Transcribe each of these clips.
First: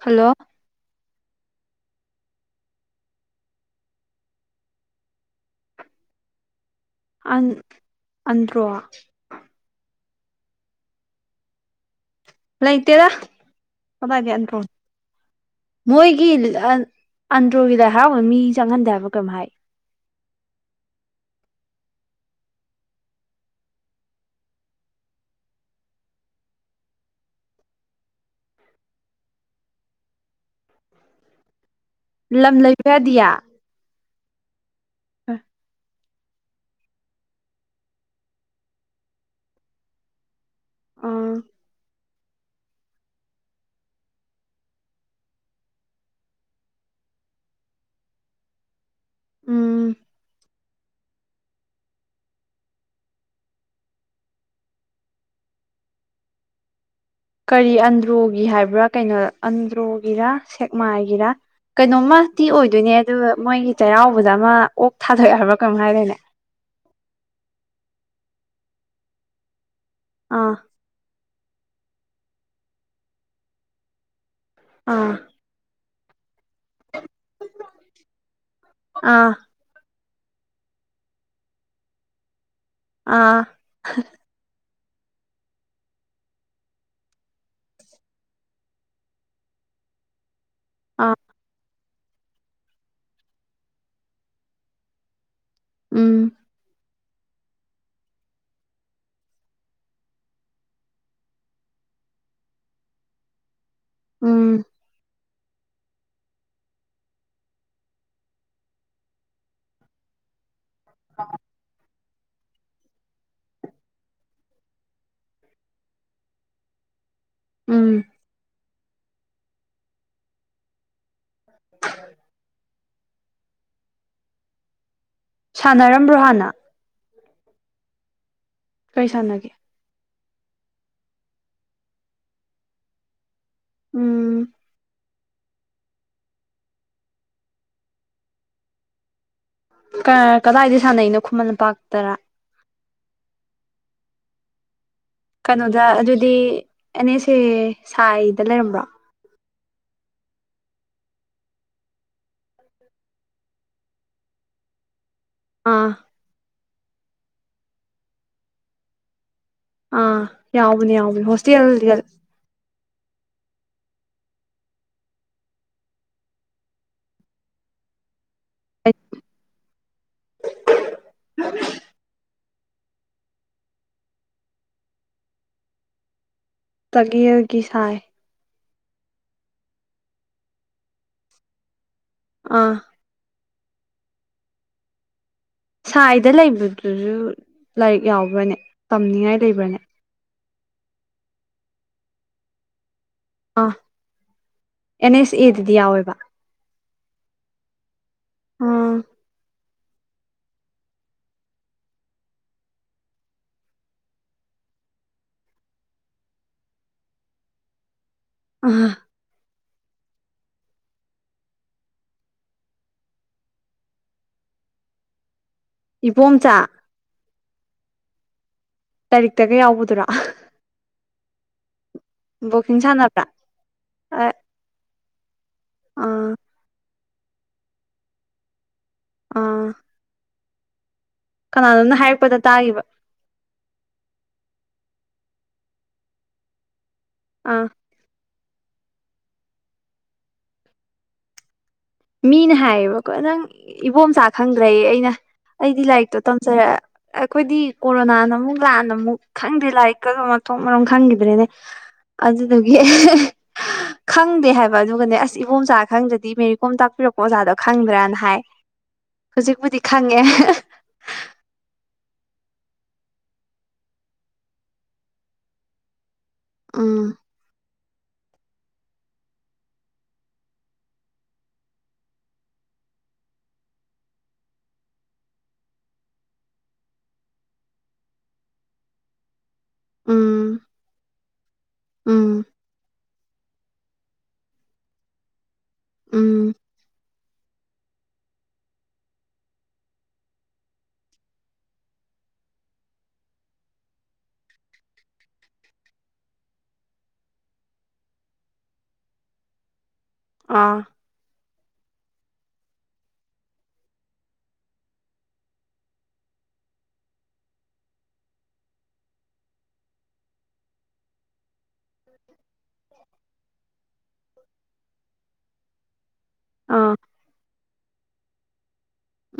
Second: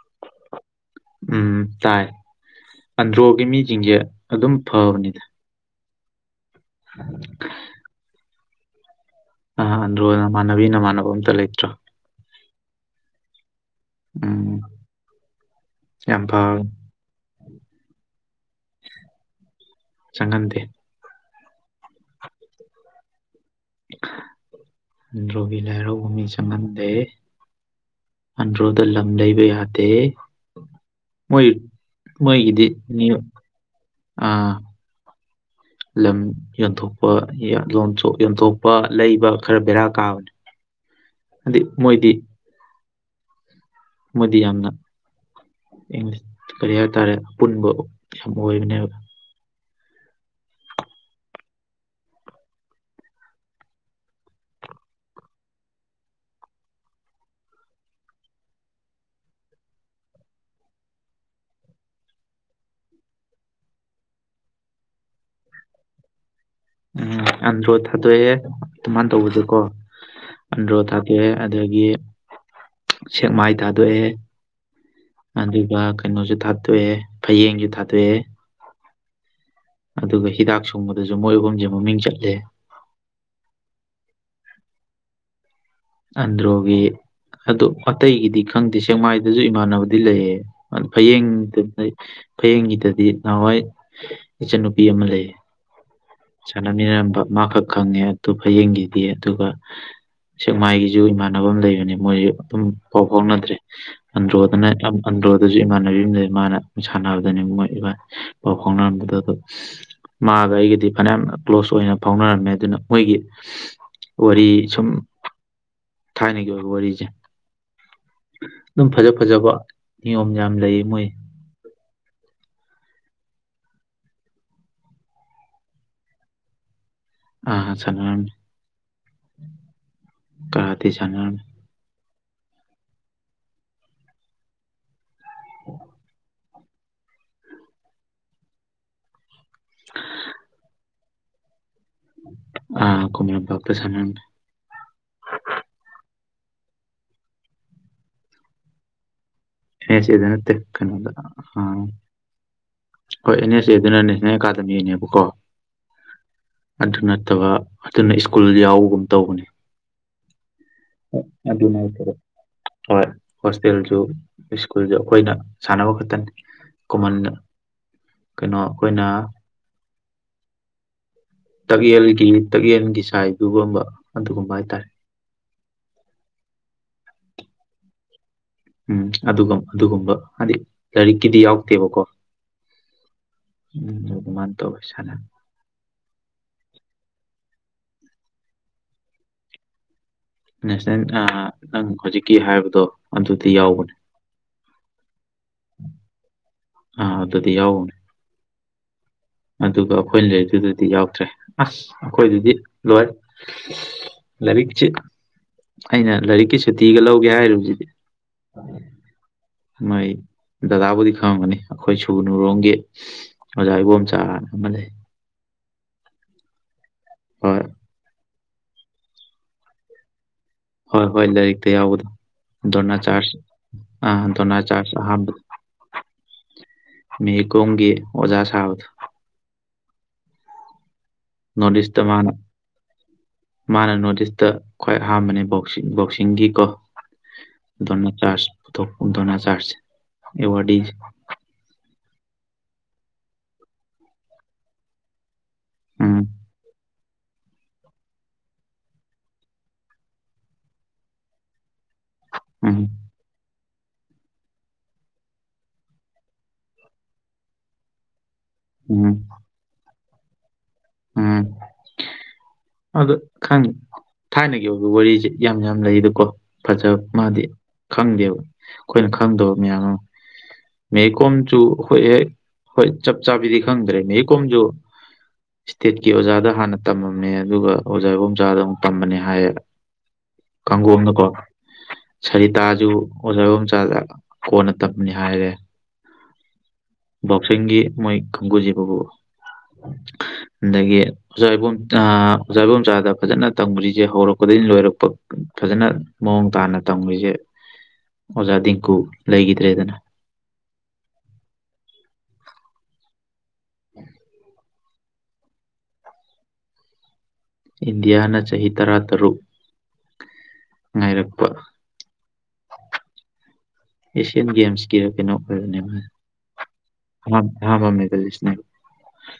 hello ꯎꯝ ꯇꯥꯏ ꯑꯟꯗ꯭ꯔꯣꯒꯤ ꯃꯤꯁꯤꯡꯁꯦ ꯑꯗꯨꯝ ꯐꯕꯅꯤꯗ ꯑꯟ ꯑꯟꯗ꯭ꯔꯣ ꯑꯟꯣ ꯅꯃꯅꯕꯤ ꯅꯃꯥꯟꯅꯅꯕ ꯑꯝꯇ ꯂꯩꯇ꯭ꯔꯣ ꯍꯂ ꯎꯝ ꯂꯩꯇꯦꯔꯒꯦꯟꯣ ꯌꯥꯝ ꯃꯣꯏꯒꯤ ꯐꯕꯅꯤ ꯑꯟꯗ꯭ꯔꯣꯒꯤꯗ ꯍꯔꯥꯎꯕ ꯃꯤ ꯆꯪꯍꯟꯗꯦ ꯍꯥꯏꯕ ꯀꯩꯝ ꯍꯥꯏ ꯆꯪꯍꯟꯗꯦ ꯔꯣꯕꯤ ꯂꯔꯣꯚꯨꯃꯤ ꯆꯃꯗꯦ ꯑꯟ꯭ꯔꯣꯗ ꯂꯝ ꯂꯩꯕ ꯌꯥꯗꯦ ꯃꯣꯏ ꯂꯝ ꯃꯣꯏꯒꯤꯗꯤ ꯂꯩꯕ ꯑꯥ ꯎꯝ ꯂꯝ ꯌꯣꯟꯊꯣꯛꯄ ꯌꯣꯟꯊꯣꯛꯄ ꯂꯩꯕ ꯈꯔ ꯕꯦꯔꯥ ꯀꯥꯕꯅꯤ ꯍꯥꯏꯗꯤ ꯃꯣꯏꯗꯤ ꯃꯗꯤ ꯌꯥꯝꯅ ꯁ ꯀꯔꯤ ꯍꯥꯏꯇꯥꯥꯔꯦ ꯑꯄꯨꯟꯕ ꯌꯥꯝ ꯑꯣꯏꯕꯅꯦꯕ ꯎꯝ ꯀꯔꯤ ꯑꯟꯗ꯭ꯔꯣꯒꯤ ꯍꯥꯏꯕ꯭ꯔꯥ ꯀꯩꯅꯣ ꯑꯟꯗ꯭ꯔꯣꯒꯤꯔ ꯁꯦꯛꯃꯥꯏꯒꯤꯔꯥ ꯀꯩꯅꯣꯝꯃ ꯇꯤ ꯑꯣꯏꯗꯣꯏꯅꯦ ꯑꯗꯨ ꯃꯣꯏꯒꯤ ꯆꯩꯔꯥꯎꯕꯗ ꯑꯃ ꯑꯣꯛ ꯊꯥꯗꯣꯛꯑꯕ꯭ꯔꯥ ꯀꯃꯝ ꯍꯥꯏꯗꯣꯏꯅꯦ ꯎꯝ ꯑꯟꯗ꯭ꯔꯣ ꯊꯥꯗꯣꯛꯑꯦ ꯑꯗꯨꯃꯥꯏꯅ ꯇꯧꯕꯁꯀꯣ ꯑꯥ ꯑꯟꯗ꯭ꯔꯣ ꯊꯥꯗꯣꯛꯑꯦ ꯑꯗꯒꯤ ꯁꯦꯛꯃꯥꯏ ꯊꯥꯗꯣꯛꯑꯦ ꯑꯥ ꯑꯗꯨꯒ ꯀꯩꯅꯣꯁꯨ ꯊꯥꯗꯣꯛꯑꯦ ꯐꯌꯦꯡꯁꯨ ꯊꯥꯗꯣꯛꯑꯦ ꯑꯥ ꯑꯗꯨꯒ ꯍꯤꯗꯥꯛ ꯁꯨꯡꯕꯗꯁꯨ ꯃꯣꯏ ꯑꯨꯝꯁꯦ ꯃꯃꯤꯡ ꯆꯠꯂꯦ ꯑꯥ ꯑꯟꯗ꯭ꯔꯣꯒꯤ ꯑꯗꯨ ꯑꯇꯩꯒꯤꯗꯤ ꯈꯪꯗꯦ ꯁꯦꯡꯃꯥꯏꯗꯁꯨ ꯏꯃꯥꯟꯅꯕꯗꯤ ꯂꯩꯌꯦ ꯑꯥ ꯐꯌꯦꯡꯗ ꯐꯌꯦꯡꯒꯤꯗꯗꯤ ꯅꯍꯥꯟꯋꯥꯏ ꯏꯆꯟꯟꯅꯨꯄꯤ ꯑꯃ ꯂꯩꯌꯦ ꯎꯝ ꯁꯥꯟꯅꯃꯤꯟꯅꯔꯝꯕ ꯃꯥꯈꯛ ꯈꯪꯉꯦ ꯑꯗꯨ ꯐꯌꯦꯡꯒꯤꯗꯤ ꯑꯗꯨꯒ ꯁꯦꯛꯃꯥꯏꯒꯤꯁꯨ ꯏꯃꯥꯟꯅꯅꯕ ꯑꯃ ꯂꯩꯕꯅꯤ ꯃꯣꯏꯁꯨ ꯑꯗꯨꯝ ꯄꯥꯎ ꯐꯥꯎꯅꯗ꯭ꯔꯦ ꯎꯝ ꯑꯟꯣꯗꯅꯟ ꯑꯗꯨꯁꯨ ꯏꯃꯥꯟꯅꯕꯤ ꯑꯃꯗ ꯃꯥꯅ ꯁꯥꯟꯅꯕꯗꯅꯤ ꯃꯣꯏ ꯏꯕꯥ ꯄꯥꯎ ꯐꯥꯎꯅꯔꯝꯕꯗꯣ ꯑꯗ ꯃꯥꯒ ꯑꯩ ꯐꯅꯌꯥꯝꯅ ꯀ꯭ꯂꯣꯁ ꯑꯣꯏꯅ ꯐꯥꯎꯅꯔꯝꯃꯦ ꯑꯗꯨꯅ ꯃꯣꯏꯒꯤ ꯋꯥꯔꯤ ꯁꯨꯝ ꯊꯥꯏ ꯅ ꯀ ꯋꯥꯔꯤ ꯋꯥꯔꯤꯖꯦ ꯎꯝ ꯑꯗꯨꯝ ꯐꯖ ꯐꯖꯕ ꯅꯤꯌꯣꯝ ꯌꯥꯝ ꯂꯩ ꯃꯣꯏ [unintelligible] ꯁꯥꯟꯅꯔꯝꯕ꯭ꯔꯣ ꯍꯥꯟꯅ ꯑ ꯆꯅꯤ ꯀꯩꯁꯥꯟꯅꯒꯦ ꯀꯥꯗꯤ ꯆꯉꯅ ꯎꯝ [unintelligible] ꯀꯗꯥꯏꯗ ꯁꯥꯟꯅꯅꯣ ꯈꯨꯃꯟꯄꯥꯛꯇꯔꯥ ꯑ ꯀꯣꯃꯔ ꯄꯥꯛꯇ ꯁꯝ ꯀꯩꯅꯣꯗ ꯑꯗꯨꯗꯤ ꯑꯦꯅꯦꯁꯦ ꯁꯥꯏꯗ ꯂꯩꯔꯝꯕ꯭ꯔꯣ ꯑꯦꯁꯤꯗꯅ ꯇꯀꯅꯗ ꯑ ꯍꯣꯏ ꯑꯦꯟ ꯑꯦꯁ ꯑꯦ ꯑꯗꯨꯅ ꯅꯦꯁꯅꯦꯜ ꯑꯦꯀꯥꯗꯃꯤꯅꯦꯕꯀꯣ ꯑꯥ ꯑꯗꯨ ꯅꯠꯇꯕ ꯑꯗꯨꯅ ꯁ꯭ꯀꯨꯜ ꯌꯥꯎꯕꯒꯨꯝ ꯇꯧꯕꯅꯤ ꯑꯥ ꯌꯥꯎꯅꯦ ꯌꯥꯎꯅꯦ ꯑꯗꯨ ꯍꯣꯁꯇꯦꯜꯦꯜꯒ ꯍꯣꯏ ꯍꯣꯁꯇꯦꯜꯁꯨ ꯁ꯭ꯀꯨꯜꯗ ꯑꯩꯈꯣꯏꯅ ꯁꯥꯟꯅꯕ ꯈꯛꯇꯅꯤ ꯀꯣꯃꯟ ꯀꯩꯅꯣ ꯑꯩꯈꯣꯏꯅ ꯇꯌꯦꯜꯒꯤ ꯇꯒꯜꯒꯤ ꯁꯥꯏꯗꯨꯒꯨꯝꯕ ꯑꯗꯨꯒꯨꯝꯕ ꯍꯥꯏꯇꯥꯔꯦ [unintelligible] [inaudible] ꯇꯒꯔꯒꯤ ꯁꯥꯏ ꯎꯝ ꯑꯗꯨꯒ ꯑꯗꯨꯒꯨꯝꯕ ꯍꯥꯏꯗꯤ ꯂꯥꯏꯔꯤꯛꯀꯤꯗꯤ ꯌꯥꯎꯗꯦꯕꯀꯣ ꯑꯥ ꯎꯝꯃꯥꯟꯗ ꯁꯅ ꯁꯥꯏꯗ ꯂꯩꯕꯗꯨꯁꯨ ꯂꯥꯏꯔꯤꯛ ꯌꯥꯎꯕ꯭ꯔꯅꯦ ꯇꯝꯅꯤꯡꯉꯥꯏ ꯂꯩꯕ꯭ꯔꯅꯦ ꯅꯦꯁꯅꯦ ꯅꯪ ꯍꯧꯖꯤꯛꯀꯤ ꯍꯥꯏꯕꯗꯣ ꯑꯗꯨꯗꯤ ꯑꯥ ꯌꯥꯎꯕꯅꯦ ꯑꯦꯟ ꯑꯦꯁ ꯑꯦꯗꯗꯤ ꯌꯥꯎꯋꯦꯕ ꯑꯥ ꯑꯗꯨꯗꯤ ꯌꯥꯎꯅꯦ ꯎꯝ ꯑꯗꯨꯒ ꯑꯩꯈꯣꯏꯅ ꯂꯩꯔꯤꯗꯨꯗꯗꯤ ꯌꯥꯎꯗ꯭ꯔꯦ ꯑꯁ ꯑꯩꯈꯣꯏꯗꯨꯗꯤ ꯂꯣꯏ ꯂꯥꯏꯔꯤꯛꯁꯤ ꯑꯩꯅ ꯂꯥꯏꯔꯤꯛꯀꯤ ꯁꯨꯇꯤꯒ ꯂꯧꯒꯦ ꯍꯥꯏꯔꯤꯕꯁꯤꯗꯤ ꯑꯥ ꯃꯥꯏ ꯗꯗꯥꯕꯨꯗꯤ ꯈꯪꯒꯅꯤ ꯑꯩꯈꯣꯏ ꯁꯨꯕꯅꯨꯔꯣꯡꯝꯒꯤ ꯑꯣꯖꯥ ꯏꯕꯣꯝ ꯇ ꯑꯃ ꯂꯩ ꯏꯄꯣꯝꯆꯥ ꯍꯣꯏ ꯂꯔꯤꯛꯇꯒ ꯌꯥꯎꯕꯗꯨꯔ ꯍꯣꯏ ꯍꯣꯏ ꯂꯥꯏꯔꯤꯛꯇ ꯌꯥꯎꯕꯗ ꯕꯣꯛꯁꯤꯡ ꯗꯅꯥ ꯁꯥꯟꯅꯕ꯭ꯔꯥ ꯆꯥꯔ ꯑ ꯗꯣꯅꯥ ꯆꯥ ꯑ [unintelligible] [inaudible] ꯑꯥ ꯃꯤ ꯀꯣꯡꯒꯤ ꯑꯣꯖꯥ ꯁꯥꯥꯎ ꯑꯥ ꯀꯅꯥꯅꯣꯝꯅ ꯅꯣꯔꯠꯁꯇ ꯃꯥꯅ ꯍꯥꯏꯔꯛꯄꯗ ꯇꯥꯈꯤꯕ ꯃꯥꯅ ꯅꯣꯔꯠꯁ ꯈ꯭ꯋꯥꯏ ꯑꯍꯥꯟꯕꯅꯦ ꯕꯣꯛ ꯕꯣꯛꯁꯤꯡꯒꯤꯀꯣ ꯑꯥ ꯗꯣꯅ ꯆꯥꯔꯖ ꯞꯄꯗꯅ ꯆꯥꯁ ꯑꯦ ꯋꯥꯔ ꯃꯤꯅ ꯍꯥꯏꯌꯦꯕꯀꯣ ꯅꯪ ꯏꯕꯣꯝꯆꯥ ꯈꯪꯗ꯭ꯔꯦ ꯑꯩꯅ ꯑꯩꯗꯤ ꯂꯥꯏꯔꯤꯛꯇꯣ ꯎꯝ ꯇꯝꯖꯔꯛꯑꯦ ꯑꯩꯈꯣꯏꯗꯤ ꯀꯣꯔꯣꯅꯥꯅ ꯑꯃꯨꯛ ꯂꯥꯟꯅ ꯑꯃꯨꯛ ꯈꯪꯗꯦ ꯂꯥꯏꯔꯤꯛꯀꯁꯨ ꯃꯊꯣꯛ ꯃꯔꯣꯝ ꯈꯪꯈꯤꯕ꯭ꯔꯦꯅꯦ ꯑꯗꯨꯗꯨꯒꯤ ꯎꯝ ꯈꯪꯗꯦ ꯍꯥꯏꯕ ꯑꯗꯨꯒꯅꯦ ꯑꯁ ꯏꯕꯣꯝꯆꯥ ꯈꯪꯗ꯭ꯔꯗꯤ ꯃꯦ ꯀꯣꯝ ꯇꯥꯛꯄꯤꯔꯛꯄ ꯑꯣꯖꯥꯗꯣ ꯈꯪꯗ꯭ꯔꯥꯅ ꯍꯥꯏ ꯎꯝ ꯍꯧꯖꯤꯛꯄꯨꯗꯤ ꯈꯪꯉꯦ ꯑꯗ ꯈꯪꯉꯤ ꯊꯥꯏꯅꯒꯤ ꯑꯣꯏꯕ ꯋꯥꯔꯤꯁꯦ ꯌꯥꯝ ꯌꯥꯝ ꯂꯩꯗꯀꯣ ꯐꯖꯕ ꯎꯝ ꯃꯥꯗꯤ ꯈꯪꯗꯦꯕ ꯑꯩꯈꯣꯏꯅ ꯈꯪꯗꯕ ꯃꯌꯥꯝ ꯑꯃ ꯃꯦ ꯀꯣꯝꯁꯨ ꯍꯣꯏ ꯍꯦꯛ ꯍꯣꯏ ꯆꯞ ꯆꯥꯕꯤꯗꯤ ꯈꯪꯗ꯭ꯔꯦ ꯃꯦ ꯀꯣꯝꯁꯨ ꯏꯁꯇꯦꯠꯀꯤ ꯑꯣꯖꯥꯗ ꯍꯥꯟꯅ ꯇꯝꯃꯝꯃꯦ ꯑꯗꯨꯒ ꯑꯣꯖꯥ ꯏꯕꯣꯆꯥꯥꯗ ꯑꯃꯨꯛ ꯇꯝꯕꯅꯦ ꯍꯥꯏꯌꯦ ꯎꯝ ꯀꯥꯡꯪꯒꯣꯝꯅꯀꯣ ꯎꯝ ꯁꯔꯤꯇꯥꯖꯨ ꯑꯣꯖꯥꯒꯣꯆꯥꯗ ꯀꯣꯟꯅ ꯇꯝꯕꯅꯤ ꯍꯥꯏꯔꯦ ꯎꯝ ꯕꯣꯛꯁꯤꯡꯒꯤ ꯃꯣꯏ ꯀꯪꯒꯨꯖꯤꯕꯕꯨ ꯑꯗꯒꯤ ꯑꯣꯖꯥ ꯏꯕꯣꯝ ꯑꯣꯖꯥ ꯏꯕꯣꯝꯆꯥꯗ ꯐꯖꯅ ꯇꯝꯔꯤꯁꯦ ꯍꯧꯔꯛꯄꯗꯒꯤ ꯂꯣꯏꯔꯛꯄ ꯐꯖꯅ ꯃꯑꯣꯡ ꯇꯥꯅ ꯇꯝꯃꯤꯣꯏꯁꯦ ꯑꯣꯖꯥ ꯇꯗꯤꯡꯀꯨ ꯂꯩꯈꯤꯗ꯭ꯔꯦꯗꯅ ꯑꯥ ꯎꯝ [unintelligible] [inaudible] ꯏꯟꯗꯤꯌꯥꯅ ꯆꯍꯤ ꯇꯔꯥꯇꯔꯨꯛ ꯉꯥꯏꯔꯛꯄ ꯎ [unintelligible] [inaudible] ꯑꯦꯁꯤꯌꯥꯟ ꯒꯦꯦꯝꯁ ꯀꯔꯣ ꯀꯩꯅꯣꯈꯔꯅꯦ ꯍꯥꯏꯥꯏ ꯑꯥ ꯍꯥ ꯍꯥ ꯍ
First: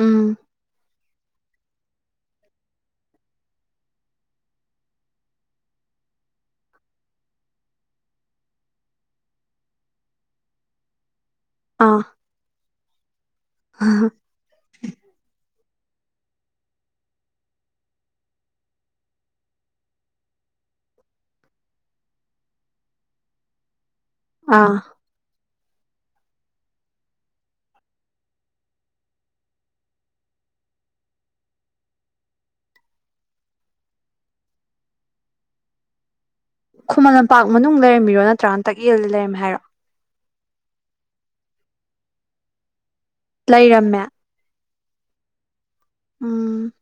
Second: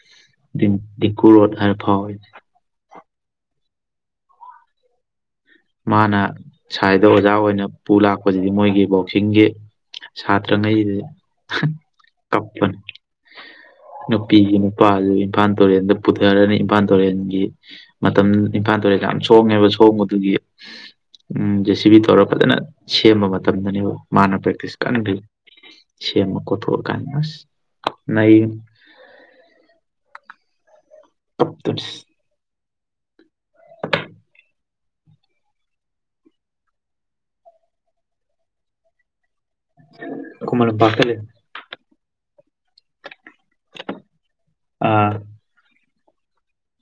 ꯎꯝ [inaudible] ꯐꯔ ꯐꯥꯎ ꯃꯥꯅ ꯁꯥꯏꯗ ꯑꯣꯖꯥ ꯑꯣꯏꯅ ꯄꯨ ꯂꯥꯛꯄꯁꯤꯗꯤ ꯃꯣꯏꯒꯤ ꯕꯣꯛꯁꯤꯡꯒꯤ ꯁꯥꯇ꯭ꯔꯉꯩꯁ ꯑꯥ ꯀꯞꯄꯅꯤ ꯅꯨꯄꯤꯒꯤ ꯅꯨꯄꯥꯁꯨ ꯏꯝꯐꯥꯜ ꯇꯨꯔꯦꯟꯗ ꯄꯨꯊꯔꯅꯤ ꯏꯝꯐꯥꯜ ꯇꯨꯔꯦꯟꯒꯤ ꯃꯇꯝ ꯏꯝꯐꯥꯜ ꯇꯨꯔꯦꯜ ꯀ ꯌꯥꯝ ꯁꯣꯡꯉꯦꯕ ꯁꯣꯡꯕꯗꯨꯒꯤ ꯎꯝ ꯖꯦ ꯁꯤ ꯕꯤ ꯇꯧꯔ ꯐꯖꯅ ꯁꯦꯝꯕ ꯃꯇꯝꯗꯅꯦꯕ ꯃꯥꯅ ꯑꯥ ꯄ꯭ꯔꯦꯛꯇꯤꯁ ꯀꯈ ꯁꯤ ꯑꯃꯛ ꯀꯊ ꯀꯥꯟꯃꯥꯁ ꯅ ꯑꯩ ꯀꯞꯇꯁ ꯈꯨꯃꯟ ꯂꯝꯄꯥꯛ ꯃꯅꯨꯡ ꯂꯩꯔꯝꯃꯤꯔꯣ ꯅꯠꯇ꯭ꯔꯥꯅꯟ ꯇꯛꯌꯦꯜꯗ ꯂꯩꯔꯝꯃꯦ ꯍꯥꯏꯔꯣ ꯀꯃꯅ ꯄꯇꯗꯦ ꯂꯩꯔꯝꯃꯦ ꯑꯥ ꯎꯝ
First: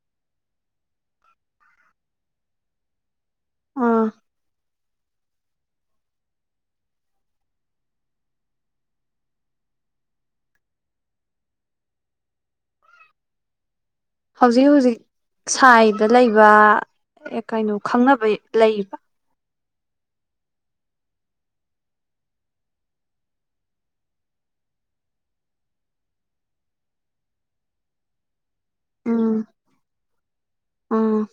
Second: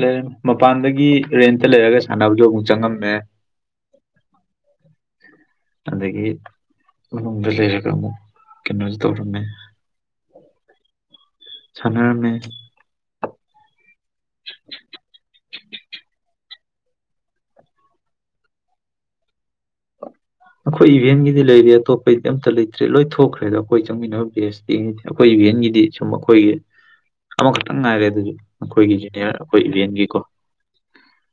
ꯂꯩ ꯃꯄꯥꯟꯗꯒꯤ ꯔꯦꯟꯇ ꯂꯩꯔꯒ ꯁꯥꯟꯅꯕꯁꯨ ꯑꯃꯨꯛ ꯆꯪꯉꯝꯃꯦ ꯑꯥ ꯑꯗꯒꯤ ꯃꯗ ꯂꯩꯔ ꯀꯩꯅꯣ ꯇꯧꯔꯃꯦ ꯁꯅꯔꯃꯦ ꯍꯧꯖꯤꯛ ꯍꯧꯖꯤꯛ ꯁꯥꯏꯗ ꯂꯩꯕ ꯀꯩꯅꯣ ꯈꯪꯅꯕ ꯂꯩꯌꯦꯕ ꯑꯩꯈꯣꯏ ꯏꯚꯦꯟꯒꯤꯗꯤ ꯂꯩꯔꯤꯦ ꯑꯇꯣꯞꯄꯒꯤꯗꯤ ꯑꯝꯇ ꯂꯩꯇ꯭ꯔꯦ ꯂꯣꯏ ꯊꯣꯛꯈ꯭ꯔꯦ ꯑꯗꯣ ꯑꯩꯈꯣꯏ ꯆꯪꯃꯤꯟꯅꯕ ꯗꯦꯁꯉ ꯑꯩꯈꯣꯏ ꯒꯤꯗꯤ ꯁꯨꯝ ꯑꯩꯣꯏꯒꯤ ꯑꯃꯈꯛꯇꯪ ꯉꯥꯏꯔꯦ ꯑꯗꯨꯁꯨ ꯑꯩꯈꯣꯏꯒꯤ ꯖꯅꯤꯌꯥꯔ ꯎꯝ ꯑꯩꯈꯣꯏ ꯏꯂꯤꯟꯒꯤꯀꯣ ꯎꯝ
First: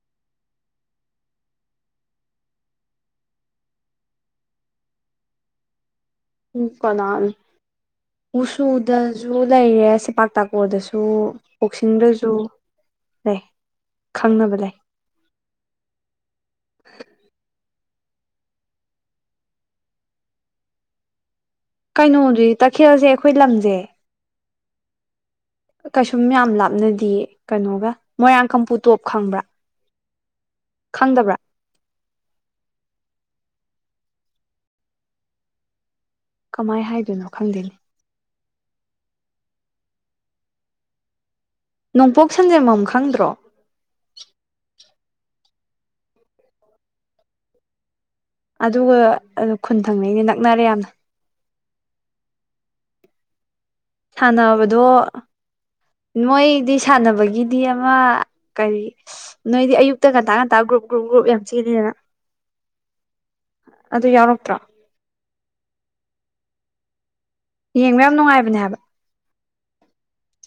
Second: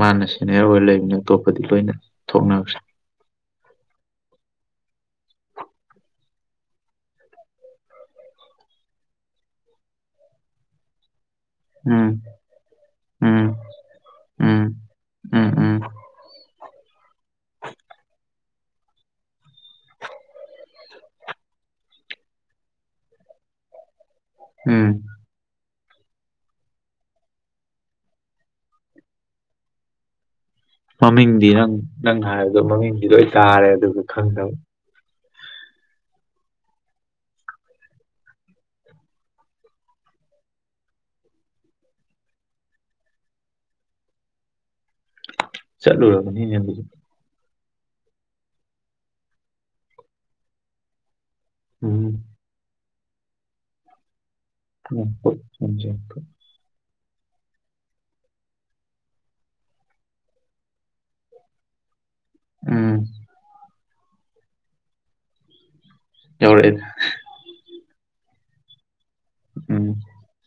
ꯃꯥꯅ ꯁꯦꯅꯤꯌꯔ ꯑꯣꯏꯔ ꯂꯩꯕꯅꯤ ꯑꯇꯣꯞꯄꯗꯤ ꯂꯣꯏꯅ ꯊꯣꯛꯅꯔꯁꯦ ꯀꯅꯥꯜ ꯃꯨꯁꯨꯗꯁꯨ ꯂꯩꯔꯦ ꯁꯦꯄꯥꯛ ꯇꯥꯀꯣꯔꯗꯁꯨ ꯎꯝ ꯀꯣꯛꯁꯤꯡꯗꯁꯨ ꯂꯩ ꯎꯝ ꯈꯪꯅꯕ ꯎꯝ ꯂꯩ ꯎꯝ ꯎꯝ ꯀꯩꯅꯣꯗꯨ ꯇꯈꯦꯜꯁꯦ ꯑꯩꯈꯣꯏ ꯂꯝꯁꯦ ꯎꯝ ꯀꯩꯁꯨꯝ ꯌꯥꯝ ꯂꯥꯞꯅꯗ ꯀꯩꯅꯣꯒ ꯃꯣꯏꯔꯥꯡ ꯀꯥꯡꯝꯄꯨ ꯇꯣꯞ ꯈꯪꯕ꯭ꯔꯥ ꯈꯪꯗꯕ꯭ꯔꯥ ꯃꯃꯤꯡꯗꯤ ꯅꯪꯅ ꯍꯥꯏꯕꯗꯣ ꯃꯃꯤꯡꯗꯤ ꯂꯣꯏ ꯇꯥꯔꯦ ꯑꯗꯨ ꯈꯪꯗꯕ ꯀꯃꯥꯏ ꯍꯥꯏꯗꯣꯏꯅꯣ ꯈꯪꯗꯦꯅꯤ ꯅꯣꯡꯄꯣꯛ ꯁꯟꯖꯦꯝꯃꯝ ꯈꯪꯗ꯭ꯔꯣ ꯆꯂ ꯍ ꯅꯗ ꯑꯗꯨꯒ ꯈꯨꯟ ꯊꯪꯅꯩꯅꯦ ꯅꯛꯅꯔꯦ ꯌꯥꯝꯅ ꯎꯝ ꯁꯥꯟꯅꯕꯗꯣ ꯎꯝ ꯃꯣꯏꯗꯤ ꯁꯥꯟꯅꯕꯒꯤꯗꯤ ꯑꯃ ꯀꯔꯤ ꯅꯣꯏꯗꯤ ꯑꯌꯨꯛꯇ ꯉꯟꯇꯥ ꯉꯟꯇꯥ ꯒ꯭ꯔꯨꯞ ꯒ꯭ꯔꯨꯞ ꯒ꯭ꯔꯨꯞ ꯌꯥꯝ ꯆꯜꯂꯤꯗꯅ ꯎꯝ ꯑꯗꯨ ꯌꯥꯎꯔꯛꯇ꯭ꯔꯥ ꯌꯥꯎꯔꯛ ꯑꯦ ꯌꯦꯡꯕ ꯌꯥꯝ ꯅꯨꯡꯉꯥꯏꯕꯅꯦ ꯍꯥꯏꯕ ꯎꯝ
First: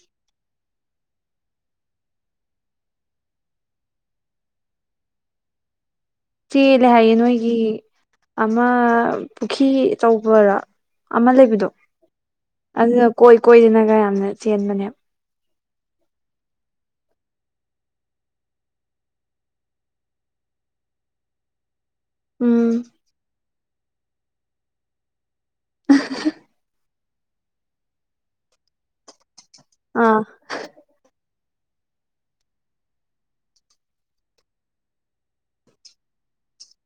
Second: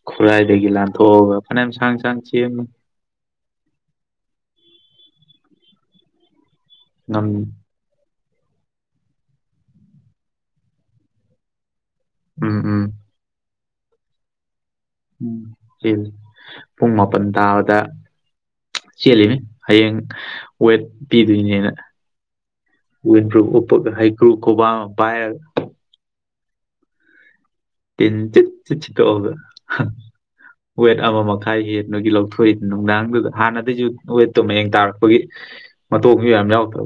ꯈꯨꯔꯥꯏꯗꯒꯤ ꯂꯥꯟꯊꯣꯛꯑꯒ ꯐꯅꯌꯥꯝ ꯁꯥꯡ ꯁꯥꯡ ꯆꯃꯤ ꯆꯦꯜꯂꯦ ꯍꯥꯏꯌꯦ ꯉꯝ ꯅꯣꯏꯒꯤ ꯑꯃ ꯄꯨꯈ꯭ꯔꯤ ꯑꯆꯧꯕꯔ ꯑꯃ ꯂꯩꯕꯗꯣ ꯎꯝ ꯎꯝ ꯑꯗꯨꯅ ꯀꯣꯏ ꯀꯣꯏꯗꯅꯒ ꯌꯥꯝꯅ ꯆꯦꯟꯕꯅꯦ ꯄꯨꯡ ꯃꯥꯄꯟ ꯇꯥꯕꯗ ꯆꯦꯜꯂꯤꯅꯤ ꯍꯌꯦꯡ ꯋꯦꯠ ꯄꯤꯗꯣꯏꯅꯦ ꯑꯅ ꯎꯝ ꯭ꯔ ꯍꯩꯀ꯭ꯔꯨꯣ ꯄ [unintelligible] ꯤꯟꯠ ꯆꯁꯤ ꯑꯥ ꯋꯦꯠ ꯑꯃ ꯃꯊ ꯊ ꯍꯦꯕꯒꯤ ꯂꯧꯊꯣꯛꯏ ꯅꯨꯡꯗꯥꯡꯗꯨꯗ ꯍꯥꯟꯅꯗꯒꯤꯁꯨ ꯋꯦꯠꯇꯣ ꯃꯌꯦꯡ ꯇꯥꯔꯛꯄꯒꯤ ꯃꯇꯣꯡꯁꯨ ꯌꯥꯝ ꯌꯥ ꯇ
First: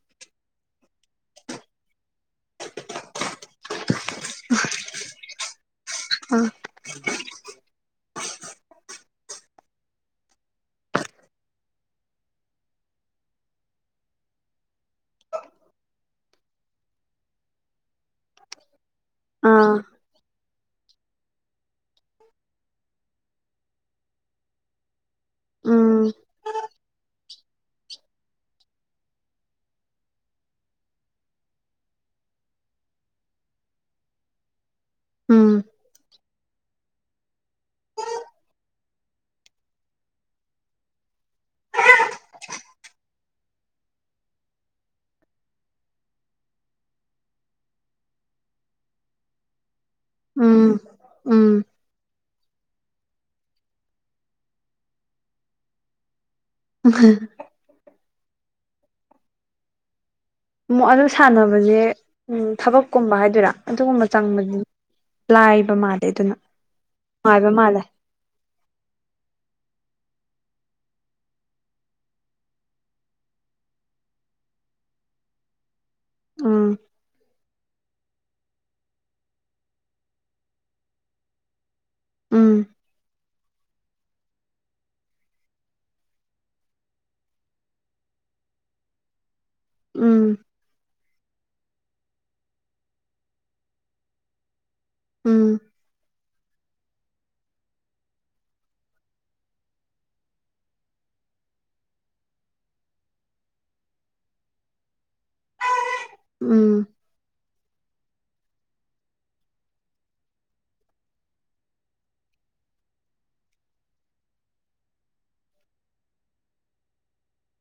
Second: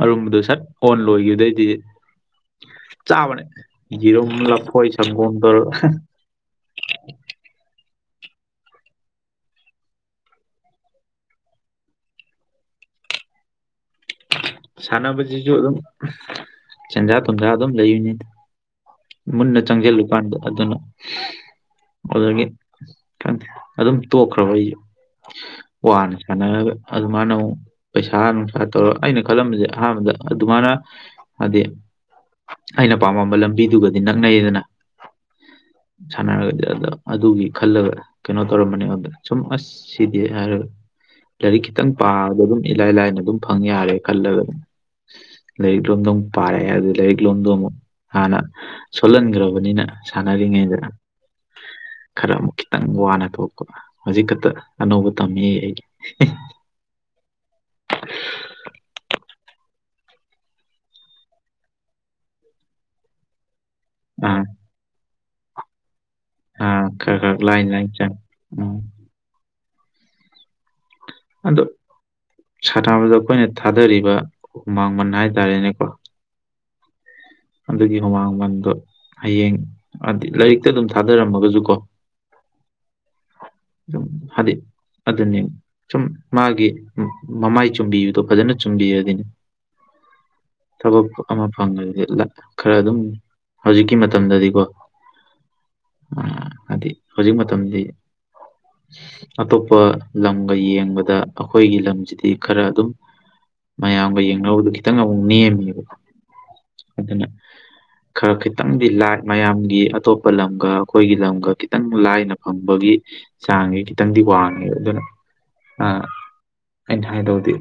ꯑꯔꯨꯝꯕꯗꯨ ꯁꯠ ꯑꯣꯟ ꯂꯣꯏꯈꯤꯕꯗꯩꯗꯤ ꯆꯥꯕꯅꯦ ꯌꯦꯔꯨꯝ ꯂꯐꯣꯏ ꯁꯪꯒꯣꯝ ꯇꯧꯔꯒ ꯎꯝ ꯁꯥꯟꯅꯕꯁꯤꯁꯨ ꯑꯗꯨꯝ ꯁꯦꯟꯖꯥ ꯊꯨꯝꯖꯥ ꯑꯗꯨꯝ ꯂꯩꯔꯤꯅꯤ ꯃꯨꯟꯅ ꯑꯥ ꯆꯪꯁꯤꯜꯂꯨꯀꯥꯟꯗ ꯑꯗꯨꯅ ꯑꯗꯨꯗꯒꯤ ꯈꯪꯗꯦ ꯑꯗꯨꯝ ꯇꯣꯛꯈ꯭ꯔꯕ ꯑꯩꯁꯨ ꯎꯝ ꯋꯥꯅ ꯁꯥꯟꯅꯔꯒ ꯑꯗꯨꯃꯥꯏꯅ ꯑꯃꯨꯛ ꯄꯩꯁꯥ ꯅꯨꯡꯁꯥ ꯇꯧꯔꯒ ꯑꯩꯅ ꯈꯜꯂꯝꯕꯁꯦ ꯑꯍꯥꯟꯕꯗ ꯑꯗꯨꯃꯥꯏꯅ ꯍꯥꯏꯗꯤ ꯑꯩꯅ ꯄꯥꯝꯃꯝꯕ ꯂꯝꯕꯤꯗꯨꯒꯗꯤ ꯅꯛꯅꯩꯗꯅ ꯎꯝ ꯁꯥꯟꯅꯔꯒꯗꯤ ꯑꯗꯣ ꯑꯗꯨꯒꯤ ꯈꯜꯂꯒ ꯀꯩꯅꯣ ꯇꯧꯔꯝꯕꯅꯦ ꯑꯩꯟꯗ ꯁꯨꯝ ꯑꯁ ꯁꯤꯗꯤ ꯍꯥꯏꯔꯒ ꯂꯥꯏꯔꯤꯛ ꯈꯤꯇꯪ ꯄꯥꯔꯒ ꯑꯗꯨꯝ ꯏꯂꯥꯏ ꯂꯥꯏꯅ ꯑꯗꯨꯝ ꯐꯪ ꯌꯥꯔꯦ ꯈꯜꯂꯒ ꯂꯩꯔꯤꯛꯂꯣꯝꯗ ꯑꯃꯨꯛ ꯂꯩꯔꯤꯛꯂꯣꯝꯗ ꯍꯥꯟꯅ ꯁꯣꯜꯍꯟꯈ꯭ꯔꯕꯅꯤꯅ ꯎꯝ ꯁꯥꯟꯅꯔꯤꯉꯩꯗꯅ ꯎꯝ ꯈꯔ ꯑꯃꯨꯛ ꯈꯤꯇꯪ ꯋꯥꯅ ꯊꯣꯛꯄ ꯍꯧꯖꯤꯛ ꯈꯛꯇ ꯑꯅꯧꯕ ꯇꯝꯃꯤ ꯑꯩꯒꯤ ꯍꯝ ꯛ ꯑꯗꯨ ꯁꯥꯟꯅꯕꯁꯦ ꯊꯕꯛꯀꯨꯝꯕ ꯍꯥꯏꯗꯣꯏꯔꯥ ꯑꯗꯨꯒꯨꯝꯕ ꯑꯥ ꯆꯪꯕꯗꯤ ꯂꯥꯏꯕ ꯃꯥ ꯑꯥ ꯈꯔ ꯈꯔ ꯂꯥꯏ ꯂꯥꯏ ꯆꯪ ꯏ ꯑꯗꯣ ꯁꯥꯟꯅꯕꯗ ꯑꯩꯈꯣꯏꯅ ꯊꯥꯗꯔꯤꯕ ꯍꯨꯃꯥꯡꯃꯟ ꯍꯥꯏꯇꯥꯔꯦꯅꯦꯀꯣ ꯑꯥ ꯑꯗꯨꯒꯤ ꯍꯨꯃꯥꯡꯕꯟꯗꯣ ꯍꯌꯦꯡ ꯍꯥꯏꯗꯤ ꯂꯥꯏꯔꯤꯛꯇ ꯑꯗꯨꯝ ꯊꯥꯗꯔꯝꯃꯒꯁꯨ ꯀꯣ ꯑꯥ ꯝ ꯍꯥꯏꯗꯤ ꯑꯗꯨꯅꯦ ꯁꯨꯝ ꯃꯥꯒꯤ ꯃꯃꯥꯏ ꯆꯨꯝꯕꯤꯕꯗꯣ ꯐꯖꯅ ꯆꯨꯝꯕꯤꯔꯗꯤ ꯎꯝ ꯊꯕꯛ ꯑꯃ ꯐꯪꯉꯗꯤ ꯈꯔ ꯑꯗꯨꯝ ꯍꯧꯖꯤꯛꯀꯤ ꯃꯇꯝꯗꯗꯤꯀꯣ ꯎꯝ ꯍꯥꯏꯗꯤ ꯍꯧꯖꯤꯛ ꯃꯇꯝꯁꯤ ꯑꯇꯣꯞꯄ ꯂꯝꯒ ꯌꯦꯡꯕꯗ ꯑꯩꯈꯣꯏꯒꯤ ꯂꯝꯁꯤꯗꯤ ꯈꯔ ꯑꯗꯨꯝ ꯃꯌꯥꯝꯒ ꯌꯦꯡꯅꯕꯗꯨ ꯈꯤꯇꯪ ꯑꯃꯨꯛ ꯅꯦꯝꯃꯤꯕ ꯎꯝ ꯑꯗꯨꯅ ꯈꯔ ꯈꯤꯇꯪꯗꯤ ꯂꯥꯏ ꯃꯌꯥꯝꯒꯤ ꯑꯇꯣꯞꯄ ꯂꯝꯒ ꯑꯩꯈꯣꯏꯒꯤ ꯂꯝꯒ ꯈꯤꯇꯪ ꯂꯥꯏꯅ ꯐꯪꯕꯒꯤ ꯆꯥꯡꯉꯦ ꯈꯤꯇꯪꯗꯤ ꯋꯥꯡꯉꯦ ꯑꯗꯨꯅ ꯑ ꯑꯥꯏ ꯇꯣꯗꯤ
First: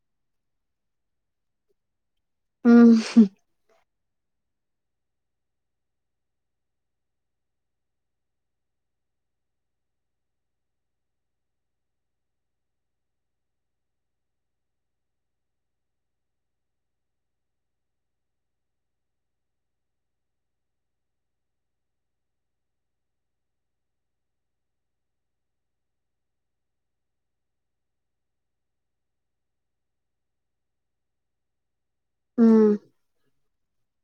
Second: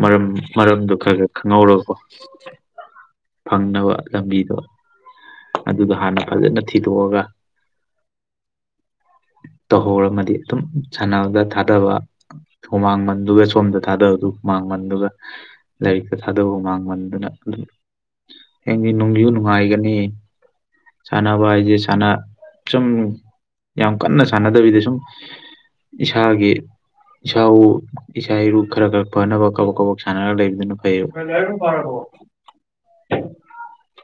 ꯃꯔꯝ ꯃꯔꯝꯗ ꯈꯔ ꯈꯔ ꯈꯪꯍꯧꯒ ꯎꯝ ꯐꯪꯅꯕ ꯂꯝꯕꯤꯗꯣ ꯑꯗꯨꯗꯣ ꯍꯥꯟꯅ ꯐꯖꯅ ꯊꯤꯗꯣꯛꯑꯒ ꯇꯧꯍꯧꯔꯝꯃꯗꯤ ꯑꯗꯨꯝ ꯁꯥꯟꯅꯕꯗ ꯊꯥꯗꯕ ꯍꯨꯃꯥꯡꯃꯟꯗꯨꯒ ꯁꯣꯝꯗ ꯊꯥꯗꯕ ꯑꯗꯨ ꯍꯨꯃꯥꯡꯃꯟꯗꯨꯒ ꯂꯥꯏꯔꯤꯛꯇ ꯊꯥꯗꯧꯕ ꯃꯥꯡꯃꯟꯗꯨꯅ ꯍꯌꯦꯒꯤ ꯅꯨꯡꯒꯤꯨ ꯅꯨꯡꯉꯥꯏꯒꯅꯤ ꯁꯅꯥ ꯏꯖꯦ ꯁꯅꯥ ꯆꯝ ꯌꯥꯝ ꯀꯟꯅ ꯁꯥꯟꯅꯗꯕꯤꯗ ꯁꯨꯝ ꯏꯁꯥꯒꯤ ꯏꯁꯥ ꯏꯁꯥ ꯏꯔꯨ ꯈꯔ ꯈꯔ ꯐꯅꯕ ꯀꯕꯛ ꯀꯕꯛ ꯁꯥꯟꯅꯔꯒ ꯂꯩꯕꯗꯨꯅ ꯐꯩꯌꯦꯕ ꯎꯝ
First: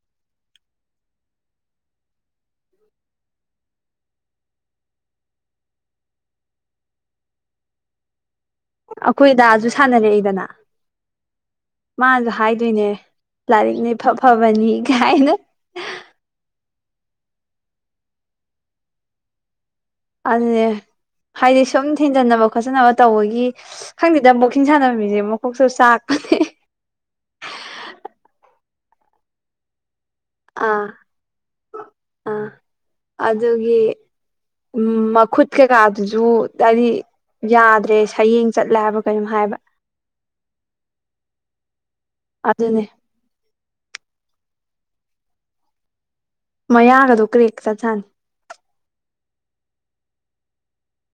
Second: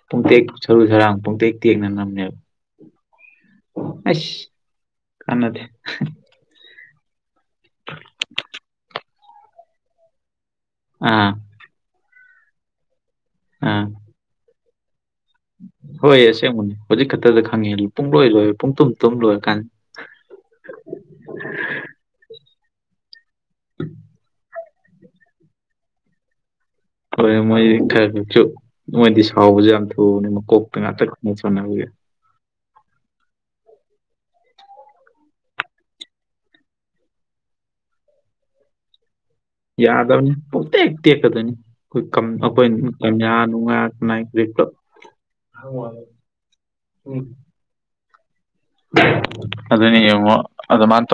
ꯄꯨꯡꯇꯦꯛ ꯁꯔꯨ ꯁꯔꯥꯡ ꯄꯨꯡꯇꯦꯛ ꯇꯦꯡꯅ ꯅꯝꯅꯦꯕ ꯑꯁ ꯀꯗꯦ ꯑꯩꯈꯣꯏ ꯗꯥꯁꯨ ꯁꯥꯟꯅꯔꯛꯏꯗꯅ ꯑꯥ ꯃꯥꯁꯨ ꯍꯥꯏꯗꯣꯏꯅꯦ ꯂꯥꯏꯔꯤꯛꯅꯦ ꯐ ꯐꯕꯅꯤ ꯀꯥꯏꯅ ꯍꯣꯏꯌꯦ ꯁꯦꯝꯃꯨꯅꯦ ꯍꯧꯖꯤꯛ ꯈꯛꯇꯗ ꯈꯪꯉꯤ ꯄꯨꯡ ꯂꯣꯏ ꯂꯣꯏꯦ ꯄꯨꯡ ꯇꯨꯝ ꯇꯨꯝ ꯂꯣꯏꯔꯀꯥꯟꯗ ꯑꯗꯨꯅꯦ ꯍꯥꯏꯗꯤ ꯁꯨꯝ ꯊꯤꯟꯖꯤꯟꯅꯕ ꯈꯣꯠꯆꯟꯅꯕ ꯇꯧꯕꯒꯤ ꯈꯪꯗꯦꯗ ꯑꯃꯨꯛ ꯏꯁꯤꯡ ꯁꯥꯟꯅꯃꯤꯁꯦ ꯃꯈꯀꯣꯛꯁꯨ ꯆꯥꯛꯄꯅꯦ ꯍꯔꯣꯏ ꯃꯣꯏ ꯊ ꯃꯣꯏꯗꯤ ꯁꯥꯥꯎꯕ ꯛ ꯑꯥ ꯍꯄꯤꯉ ꯑ ꯈ ꯆꯅꯤꯕꯦ ꯑꯥ ꯑꯗꯨꯒꯤ ꯎꯝ ꯃꯈꯨꯠ ꯀꯩꯀꯥꯗꯨꯁꯨ ꯍꯥꯏꯗꯤ ꯌꯥꯗ꯭ꯔꯦ ꯁꯌꯦꯡ ꯆꯠꯂꯦ ꯍꯥꯏꯕ ꯀꯩꯅꯣꯝ ꯍꯥꯏꯕ ꯌꯥꯗꯕꯅꯤ ꯄꯇꯦꯛ ꯇꯦꯛꯀꯗꯣꯏꯅꯤ ꯑꯗꯨꯅꯦ ꯑꯩꯈꯣꯏꯌꯥ ꯅꯨꯡꯉꯥꯏ ꯀꯄ ꯍ ꯃꯌꯥꯒꯗꯣ ꯀ꯭ꯔꯔꯤꯛ ꯆ ꯊꯥꯟ ꯑꯗꯨꯅꯤ ꯌꯦꯉꯣ ꯑꯗ ꯃꯥꯇ